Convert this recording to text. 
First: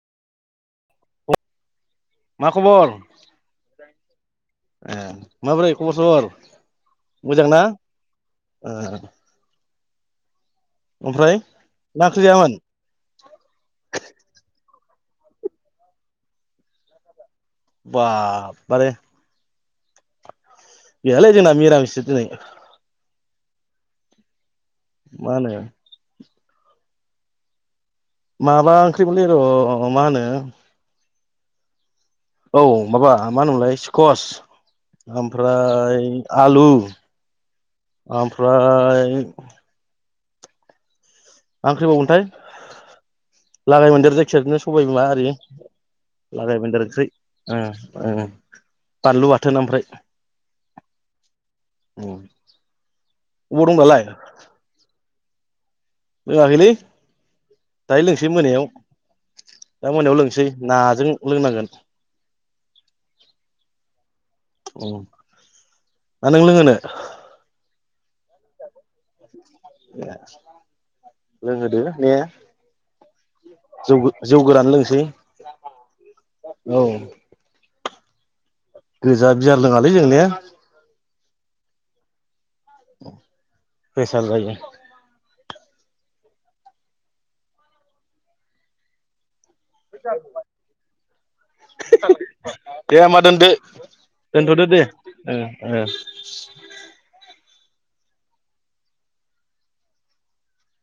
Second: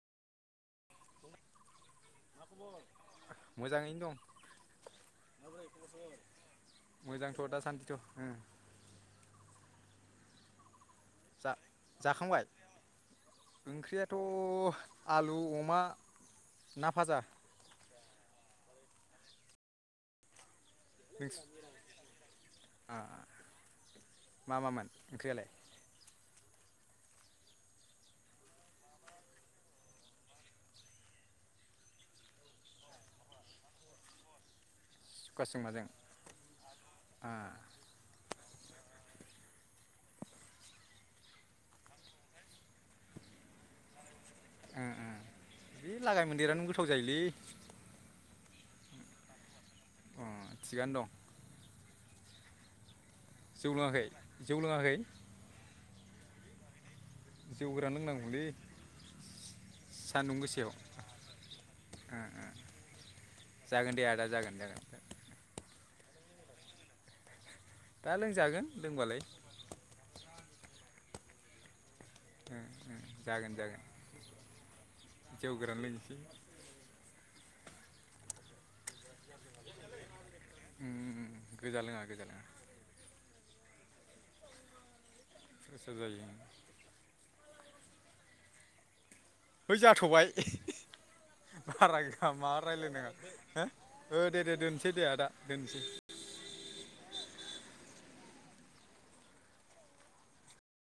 मा खबर मोजाङैनो दं एह माबोरै खबर सबर मोजांथ' मोजां ना दासान्दिथ' ओं ओ? ओमफ्राय जा मा ओंख्रि जाखांबाय जायामोन ओंख्रियाथ' आलु अमा ना फाजा। बा बारे। गैयालै नोंस जोंना मिरामिससो दिनै मामामोन मा होनो ओंख्रियालाय? माबा ओंख्रिमोनलै र' मा होनो? औ माबा मा होनोमोनलाय स्कस सुखासजों माजों ओमफ्राय आलु आ ओम ओमफ्राय मा ओंख्रिबावमोनथाय लागाय मोनदेर जाय सबाय ओं बिमा ओं आरि बे लागाय मोनदेरानो लगाय गोथाव मोनदेर ओंख्रि जायोलै उम्म उम्म बानलु बाथोन ओमफ्राय। अ थिगानो दं। औ। जौ लोंङाखै जौ लोंङाखै? लोंङाखैलै। जौ गोरान लोंनांगौलै दा मोनायाव सान्दुं लोंसै गोसायाव नाजों लोंनांगोन जागोन दे आदा जागोन जागोन। उम ना नों लोंहोनो? दा लोंजागोन लोंबालाय ए लोंहोदों। ने ओं ओं जागोन जागोन जौ जौ। गोरान लोंसै। जौ गोरान लोंसै। औ गोजा बियार लोङालै जों ने। गोजा लोङा गोजा लोङा। फ्रेसार जायो। फ्रेसार जायो औ। हैइ जाथ'बाय बारा गैया मा दे होमबा दोनदो राय्लायनाङा हो दे दे दोनसै दे आदा ओ ओ दोनसै।